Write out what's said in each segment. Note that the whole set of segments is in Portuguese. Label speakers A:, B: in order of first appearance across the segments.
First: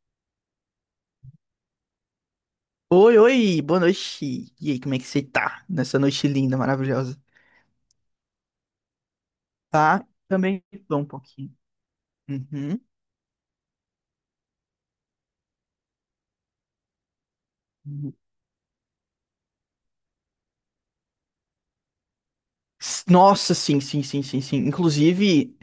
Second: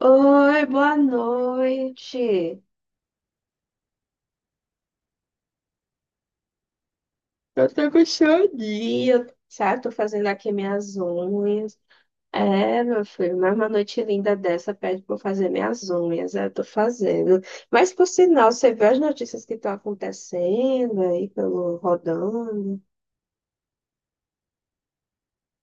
A: Oi, boa noite.
B: Oi, oi, boa noite. E aí, como é que você tá nessa noite linda, maravilhosa?
A: Eu tô com chorinho, sabe? Tô
B: Tá?
A: fazendo aqui
B: Também
A: minhas
B: tô um pouquinho.
A: unhas.
B: Uhum.
A: É, meu filho, mas uma noite linda dessa pede pra eu fazer minhas unhas. Eu tô fazendo. Mas, por
B: Uhum.
A: sinal, você vê as notícias que estão acontecendo aí pelo rodando?
B: Nossa, sim. Inclusive,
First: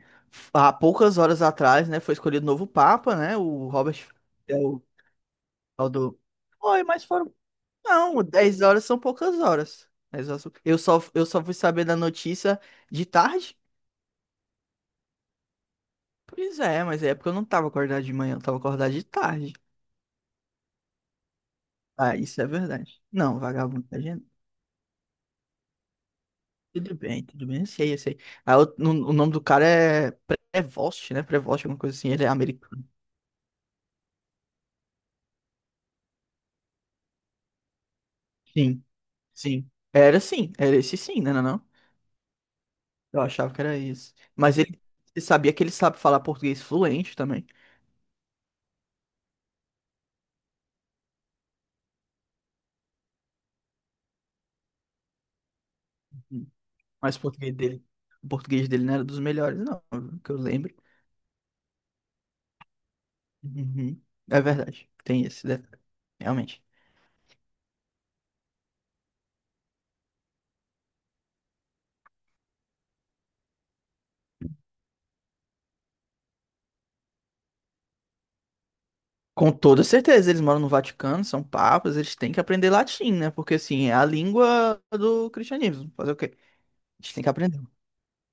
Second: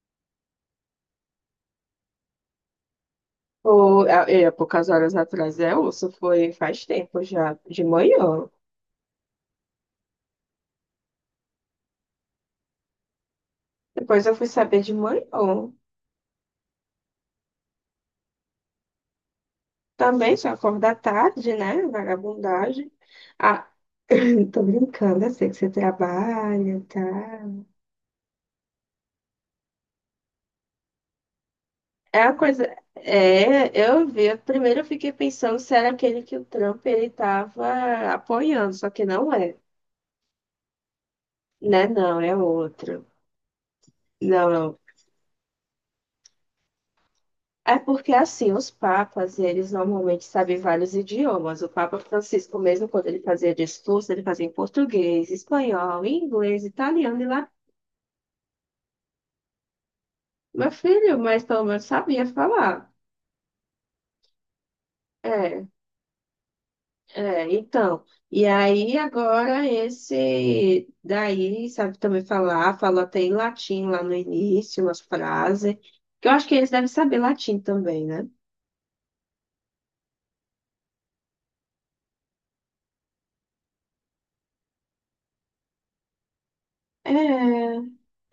B: há poucas horas atrás, né, foi escolhido o novo Papa, né? O Robert é o
A: Poucas horas atrás,
B: tal
A: isso
B: do.
A: foi
B: Oi,
A: faz
B: mas
A: tempo
B: foram.
A: já, de
B: Não,
A: manhã.
B: 10 horas são poucas horas. Eu só fui saber da notícia de tarde.
A: Depois eu fui saber de manhã.
B: Pois é, mas é porque eu não tava acordado de manhã, eu tava acordado de tarde.
A: Também só acordar tarde, né?
B: Ah, isso é
A: Vagabundagem.
B: verdade. Não,
A: Ah,
B: vagabundo, tá.
A: Tô brincando, eu sei que você trabalha, tá?
B: Tudo bem, eu sei, eu sei. Ah, o, no- O nome do cara é Prevost, né? Prevost, alguma coisa assim,
A: É
B: ele é
A: a coisa.
B: americano.
A: É, eu vi. Primeiro eu fiquei pensando se era aquele que o Trump ele tava apoiando,
B: Sim,
A: só que não é.
B: sim. Era sim, era esse sim, né? Não, não?
A: Né? Não, é outro.
B: Eu achava que era isso.
A: Não,
B: Mas
A: não.
B: ele, você sabia que ele sabe falar português fluente também.
A: É porque assim, os papas, eles normalmente sabem vários idiomas. O Papa Francisco, mesmo quando ele fazia discurso, ele fazia em português, espanhol,
B: Hum.
A: inglês,
B: Mas
A: italiano
B: o
A: e...
B: português dele, o português dele não era dos melhores, não, que eu
A: Meu
B: lembro.
A: filho, mas pelo menos sabia falar.
B: Uhum. É verdade, tem esse
A: É,
B: detalhe, realmente.
A: então. E aí, agora, esse daí sabe também falar, falou até em latim lá no início, umas frases. Que eu acho que eles devem saber latim também, né?
B: Com toda certeza, eles moram no Vaticano, são papas, eles têm que aprender latim, né? Porque assim, é a língua do cristianismo. Fazer o quê? A
A: É,
B: gente tem que aprender.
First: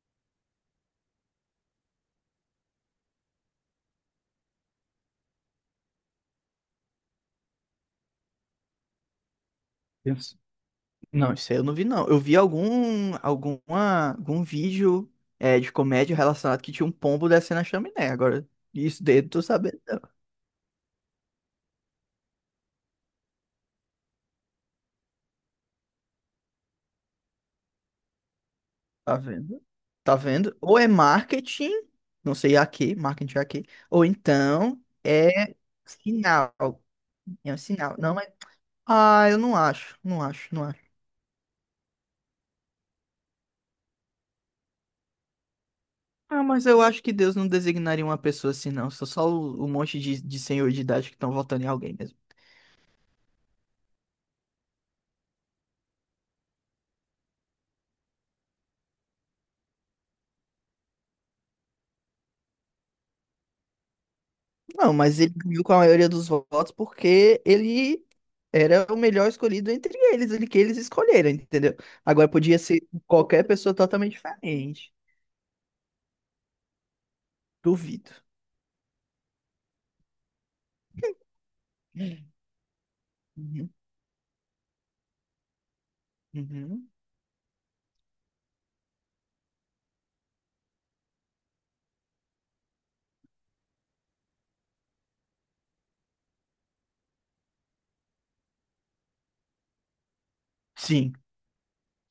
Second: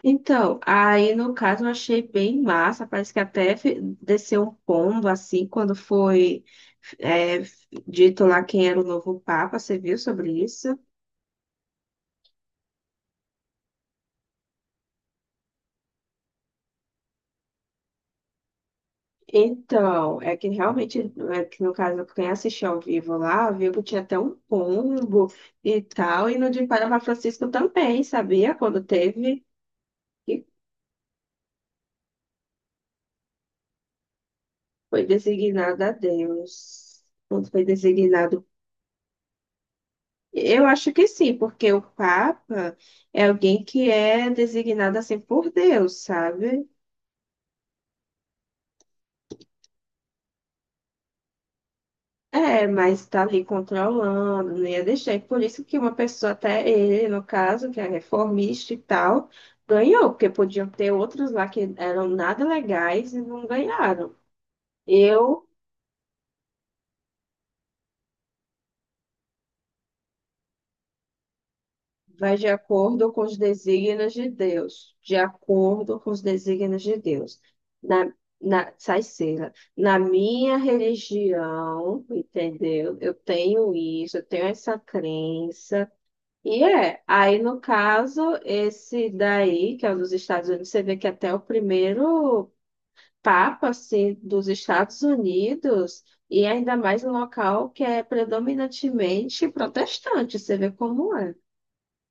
A: então, aí no caso eu achei bem massa, parece que até desceu um pombo assim quando foi é, dito lá quem era o novo Papa, você viu sobre
B: Deus.
A: isso?
B: Não, isso aí eu não vi, não. Eu vi algum vídeo de comédia relacionado que tinha um pombo descendo a chaminé. Agora, isso dele eu tô sabendo. Não.
A: Então, é que realmente, é que no caso, quem assistiu ao vivo lá, viu que tinha até um pombo e tal, e no de Panamá Francisco também, sabia? Quando
B: Tá
A: teve,
B: vendo? Tá
A: que
B: vendo? Ou é marketing, não sei a que, marketing a que, ou então
A: foi
B: é
A: designado a
B: sinal.
A: Deus. Quando
B: É um
A: foi
B: sinal. Não é.
A: designado.
B: Ah, eu não acho, não acho, não
A: Eu
B: acho.
A: acho que sim, porque o Papa é alguém que é designado assim por Deus,
B: Ah, mas
A: sabe?
B: eu acho que Deus não designaria uma pessoa assim, não. Sou só o monte de senhor de idade que estão votando em alguém mesmo.
A: É, mas tá ali controlando, não ia deixar. E por isso que uma pessoa, até ele, no caso, que é reformista e tal, ganhou, porque podiam ter outros lá que eram nada legais e não ganharam.
B: Não, mas ele
A: Eu
B: ganhou com a maioria dos votos porque ele era o melhor escolhido entre eles, ele que eles escolheram, entendeu? Agora
A: vai de
B: podia ser
A: acordo com os
B: qualquer pessoa
A: desígnios
B: totalmente
A: de
B: diferente.
A: Deus, de acordo com os desígnios de Deus. Na,
B: Duvido.
A: sai cera. Na minha religião,
B: Hum.
A: entendeu? Eu
B: Uhum,
A: tenho isso, eu tenho essa crença. E
B: uhum.
A: é, aí no caso, esse daí, que é o dos Estados Unidos, você vê que até o primeiro papa, assim, dos Estados Unidos, e ainda mais no local que é predominantemente protestante, você vê
B: Sim,
A: como é.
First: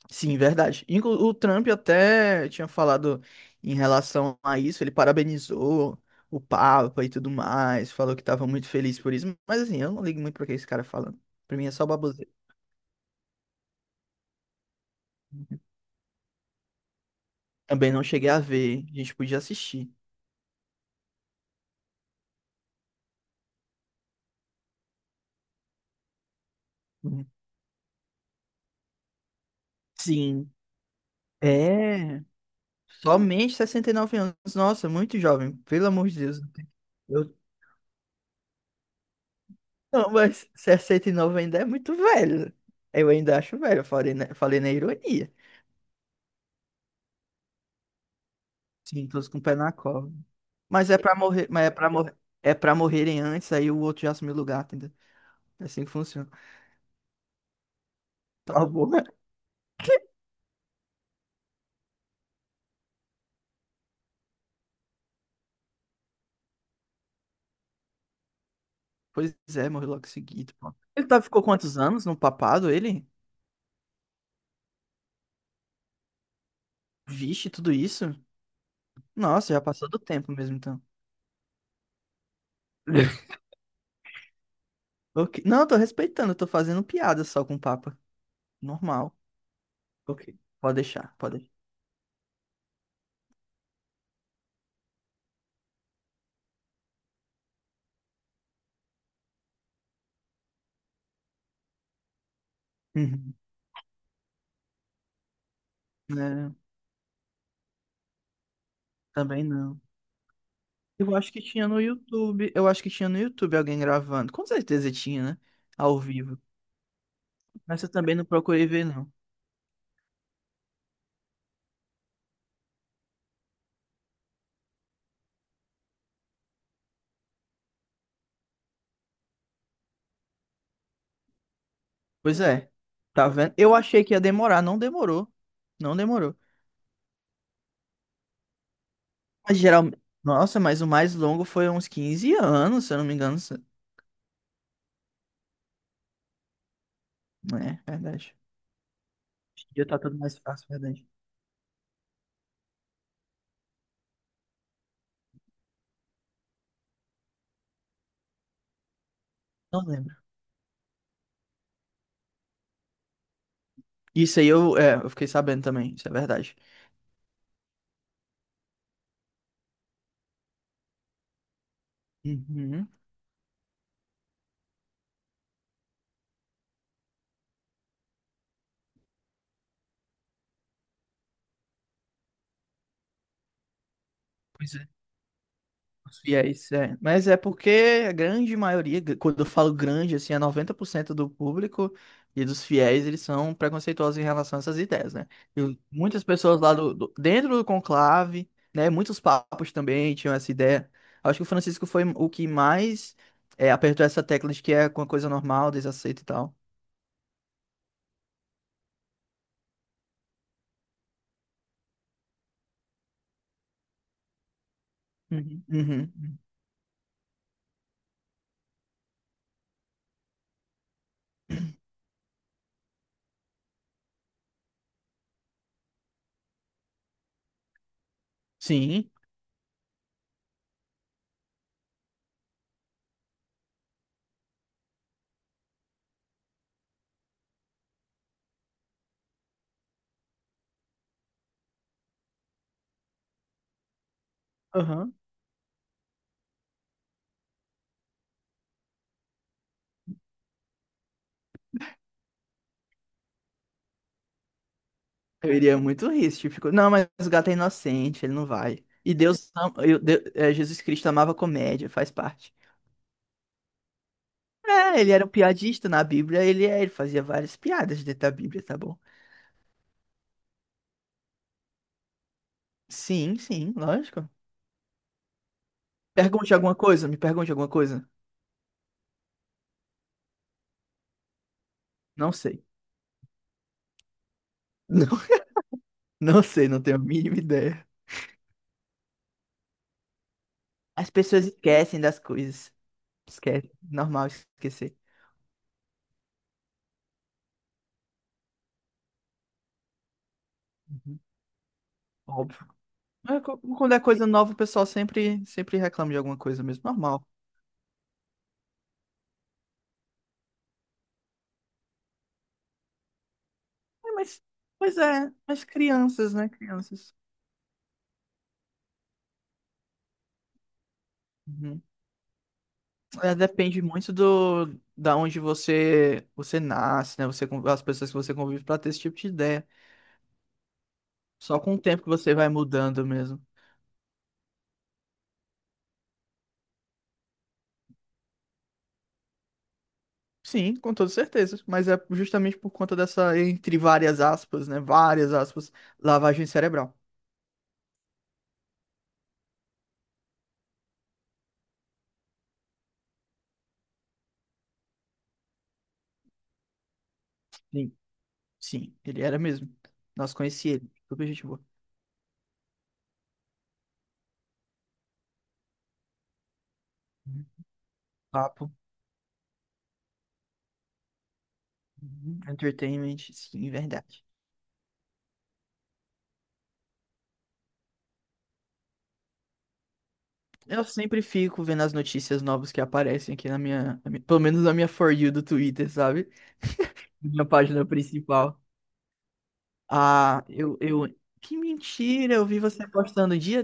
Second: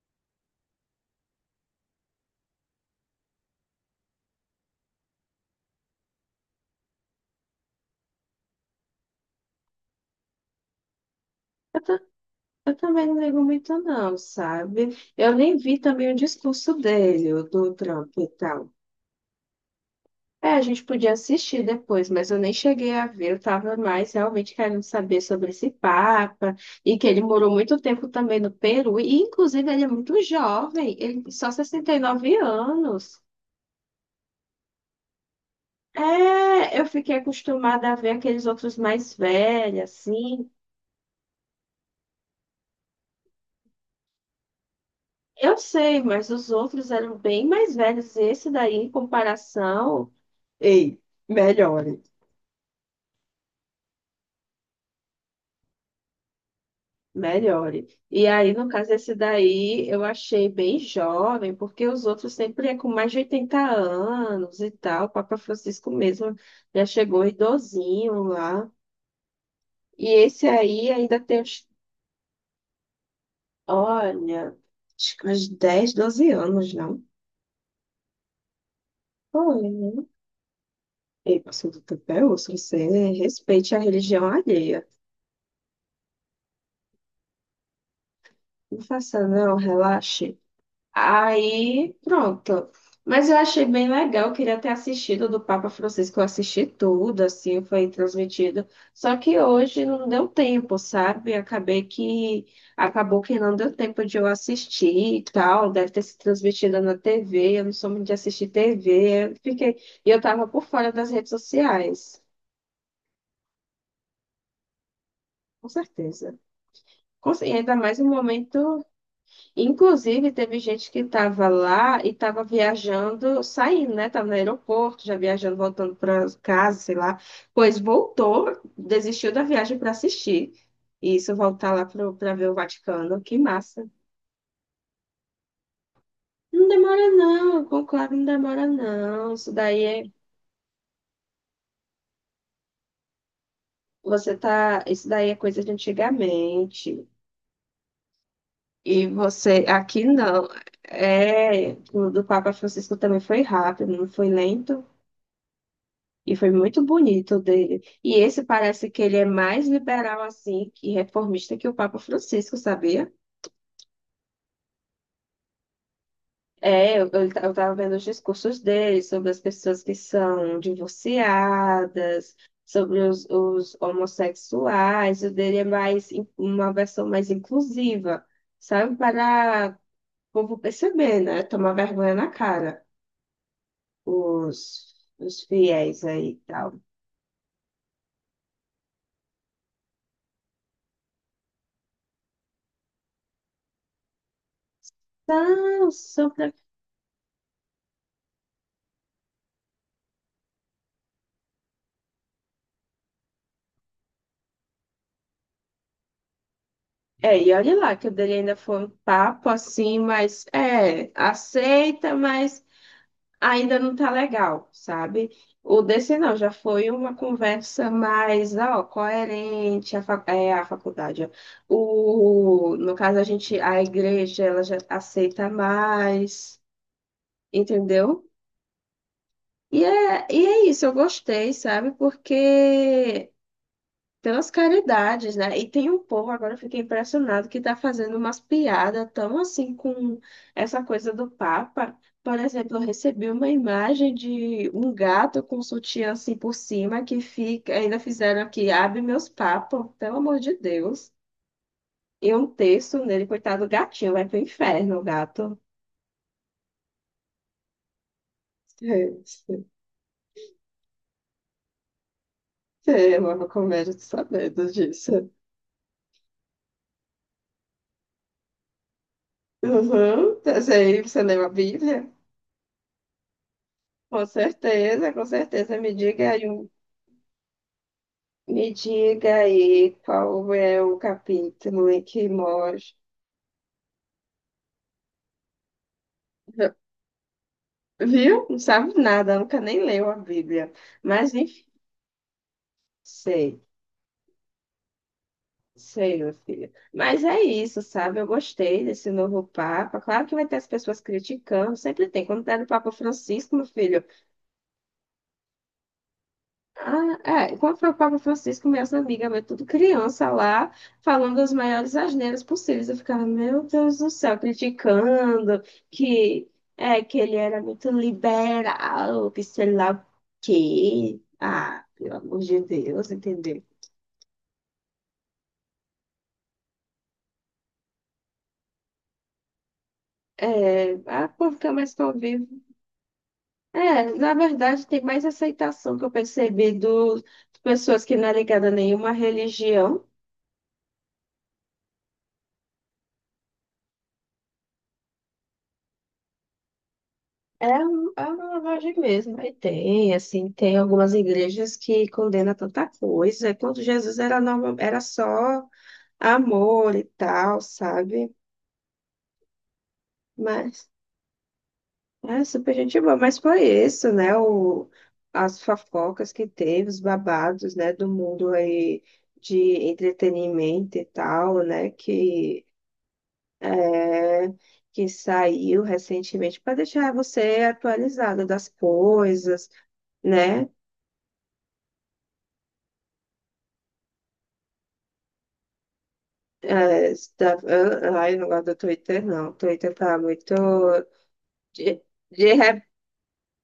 B: sim, verdade. Inclu O Trump até tinha falado em relação a isso, ele parabenizou o Papa e tudo mais, falou que estava muito feliz por isso, mas assim, eu não ligo muito para que esse cara falando. Pra mim é só baboseira.
A: Eu também não ligo muito não, sabe? Eu nem vi também o discurso dele, o do
B: Também não
A: Trump e
B: cheguei a
A: tal.
B: ver, a gente podia assistir.
A: É, a gente podia assistir depois, mas eu nem cheguei a ver. Eu tava mais realmente querendo saber sobre esse Papa e que ele morou muito tempo também no Peru. E, inclusive, ele é muito
B: Sim.
A: jovem, ele tem só sessenta e
B: É.
A: nove anos.
B: Somente 69 anos. Nossa, muito jovem. Pelo amor de Deus.
A: É, eu fiquei
B: Eu...
A: acostumada a ver aqueles outros mais velhos,
B: Não, mas
A: assim.
B: 69 ainda é muito velho. Eu ainda acho velho. Eu falei falei na ironia.
A: Eu sei, mas os outros eram bem mais velhos. Esse daí, em
B: Sim, todos com o pé na
A: comparação.
B: cova. Mas é
A: Ei,
B: pra morrer. Mas é
A: melhor.
B: pra morrer. É pra morrerem antes, aí o outro já assumiu o lugar, entendeu? É assim que funciona.
A: Melhore. E aí,
B: Tá
A: no
B: bom.
A: caso, esse daí eu achei bem jovem, porque os outros sempre é com mais de 80 anos e tal. O Papa Francisco mesmo já chegou idosinho lá.
B: Pois é, morreu
A: E
B: logo
A: esse
B: seguido, pô.
A: aí ainda tem
B: Ficou
A: uns,
B: quantos anos no papado, ele?
A: olha, acho que uns 10 12 anos, não?
B: Vixe, tudo isso? Nossa, já
A: Olha,
B: passou do
A: né?
B: tempo mesmo, então.
A: Ei, pastor do Tapéu, você respeite a religião alheia.
B: Ok. Não, eu tô respeitando, eu tô fazendo piada só com o Papa.
A: Não
B: Normal.
A: faça não,
B: Ok.
A: relaxe.
B: Pode deixar, pode deixar.
A: Aí, pronto. Mas eu achei bem legal, eu queria ter assistido do Papa Francisco, eu assisti tudo, assim, foi transmitido. Só que hoje não deu tempo, sabe? Acabei que acabou
B: Uhum.
A: que não deu tempo de eu assistir e tal, deve ter sido
B: É,
A: transmitida na TV, eu não sou muito de assistir TV, eu
B: também
A: fiquei,
B: não.
A: e eu tava por fora das
B: Eu
A: redes
B: acho que tinha no
A: sociais,
B: YouTube. Eu acho que tinha no YouTube alguém gravando. Com certeza tinha, né?
A: com
B: Ao
A: certeza.
B: vivo.
A: E ainda
B: Mas eu
A: mais no
B: também não procurei ver,
A: momento.
B: não.
A: Inclusive, teve gente que estava lá e estava viajando, saindo, né? Estava no aeroporto, já viajando, voltando para casa, sei lá. Pois voltou, desistiu da viagem para assistir. E isso, voltar lá para
B: Pois
A: ver o
B: é.
A: Vaticano.
B: Tá
A: Que
B: vendo? Eu
A: massa.
B: achei que ia demorar, não demorou. Não demorou.
A: Não demora, não. Conclave não demora, não. Isso
B: Mas
A: daí
B: geralmente.
A: é,
B: Nossa, mas o mais longo foi uns 15 anos, se eu não me engano.
A: você tá, isso daí é coisa de antigamente.
B: É, verdade.
A: E você,
B: Hoje em dia tá
A: aqui
B: tudo mais
A: não.
B: fácil, verdade.
A: É, o do Papa Francisco também foi rápido, não foi lento. E foi muito bonito o dele. E esse parece que ele é mais
B: Não lembro.
A: liberal assim e reformista que o Papa Francisco, sabia?
B: Isso aí eu, eu fiquei sabendo também, isso é verdade.
A: É, eu tava vendo os discursos dele sobre as pessoas que são divorciadas,
B: Uhum.
A: sobre os homossexuais. O dele é mais uma versão mais inclusiva, sabe? Para o povo perceber, né? Tomar vergonha na cara,
B: Pois é.
A: os fiéis
B: Os
A: aí e
B: fiéis,
A: tal.
B: é. Mas é porque a grande maioria, quando eu falo grande, assim, é 90% do público e dos fiéis, eles são preconceituosos em relação a essas ideias, né? E muitas
A: Nossa.
B: pessoas lá dentro do conclave, né? Muitos papas também tinham essa ideia. Acho que o Francisco foi o que mais apertou essa tecla de que é uma coisa normal, desaceito e tal.
A: É, e olha lá que o dele ainda foi um papo assim, mas é, aceita, mas ainda não tá legal, sabe?
B: Uhum.
A: O desse não,
B: Uhum.
A: já foi uma conversa mais, ó, coerente, a faculdade, ó. O, no caso, a gente, a igreja, ela já aceita mais, entendeu?
B: Sim.
A: E é isso, eu gostei, sabe? Porque pelas caridades, né? E tem um povo, agora eu fiquei impressionado, que tá fazendo umas piadas tão assim com essa coisa do Papa. Por exemplo, eu recebi uma imagem de um gato com sutiã assim por cima que fica, ainda fizeram aqui, abre meus papos, pelo amor de Deus. E um texto nele, coitado do gatinho, vai pro inferno o
B: Eu
A: gato.
B: iria muito rir se tipo, não, mas o gato é inocente, ele não vai. E Deus, Jesus Cristo amava comédia, faz parte.
A: É uma comédia de sabedos
B: É, ele era um
A: disso.
B: piadista na Bíblia, ele, ele fazia várias piadas dentro da Bíblia, tá bom?
A: Uhum. Essa aí, você leu a Bíblia?
B: Sim, sim,
A: Com
B: lógico.
A: certeza, com certeza. Me diga aí.
B: Pergunte alguma coisa, me pergunte alguma coisa.
A: Me diga aí qual é o capítulo em que
B: Não sei.
A: mostra.
B: Não, não sei, não tenho a mínima ideia.
A: Viu? Não sabe nada, nunca nem leu a Bíblia.
B: As
A: Mas
B: pessoas
A: enfim,
B: esquecem das coisas.
A: sei,
B: Esquece, normal esquecer.
A: sei, meu filho. Mas é isso, sabe? Eu gostei desse novo Papa. Claro que vai ter as pessoas
B: Uhum.
A: criticando, sempre tem. Quando tá
B: Óbvio.
A: no Papa Francisco, meu
B: Quando é
A: filho...
B: coisa nova, o pessoal sempre, sempre reclama de alguma coisa mesmo, normal.
A: Quando foi o Papa Francisco, minhas amigas, meu, tudo criança lá, falando as maiores asneiras possíveis. Eu ficava, meu Deus do
B: É,
A: céu,
B: mas, pois é,
A: criticando
B: mas crianças,
A: que,
B: né? Crianças.
A: que ele era muito liberal, que sei lá o quê.
B: Uhum.
A: Ah, pelo amor de Deus,
B: É,
A: entendeu?
B: depende muito do da onde você nasce, né? As pessoas que você convive para ter esse tipo de ideia.
A: É, a o povo
B: Só
A: fica
B: com o
A: mais
B: tempo que você
A: convivo.
B: vai mudando mesmo.
A: É, na verdade, tem mais aceitação que eu percebi de pessoas que não é ligada a nenhuma religião.
B: Sim, com toda certeza. Mas é justamente por conta dessa, entre várias aspas, né? Várias aspas, lavagem cerebral.
A: É, é uma lavagem mesmo. Aí tem, assim, tem algumas igrejas que condenam tanta coisa. Quando Jesus era, normal era só amor e tal,
B: Sim,
A: sabe?
B: sim, ele era mesmo. Nós conheci
A: Mas
B: ele. Super gente boa.
A: é super gente boa. Mas foi isso, né? O, as fofocas que teve, os
B: Uhum.
A: babados, né? Do mundo
B: Papo.
A: aí de entretenimento e tal, né?
B: Uhum.
A: Que,
B: Entertainment, sim, verdade.
A: é, que saiu recentemente para deixar você atualizado das coisas, né?
B: Eu sempre fico vendo as notícias novas que aparecem aqui pelo menos na minha For You do Twitter, sabe?
A: É, isso
B: Minha
A: tá,
B: página
A: eu, ai, eu não
B: principal.
A: gosto do Twitter, não. O Twitter tá
B: Ah,
A: muito.
B: que
A: De,
B: mentira, eu
A: de,
B: vi
A: re-
B: você postando dia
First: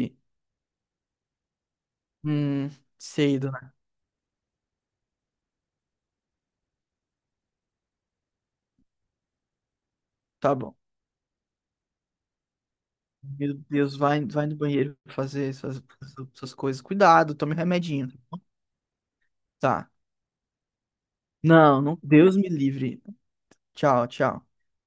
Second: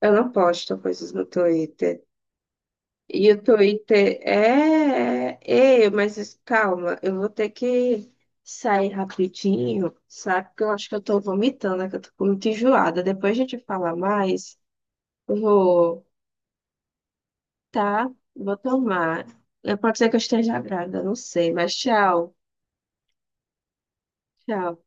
A: eu não posto coisas no Twitter.
B: Hum,
A: E
B: sei,
A: o
B: dona.
A: Twitter é. Ei, mas calma, eu vou ter que sair rapidinho, sabe?
B: Tá
A: Porque eu
B: bom.
A: acho que eu tô vomitando, né? Que eu tô muito enjoada. Depois a
B: Meu
A: gente fala
B: Deus, vai, vai no
A: mais.
B: banheiro
A: Eu
B: fazer suas,
A: vou.
B: suas coisas. Cuidado, tome um remedinho.
A: Tá? Vou tomar.
B: Tá.
A: Pode ser que eu esteja grávida, não sei, mas
B: Não, não,
A: tchau.
B: Deus me livre. Tchau, tchau.
A: Tchau.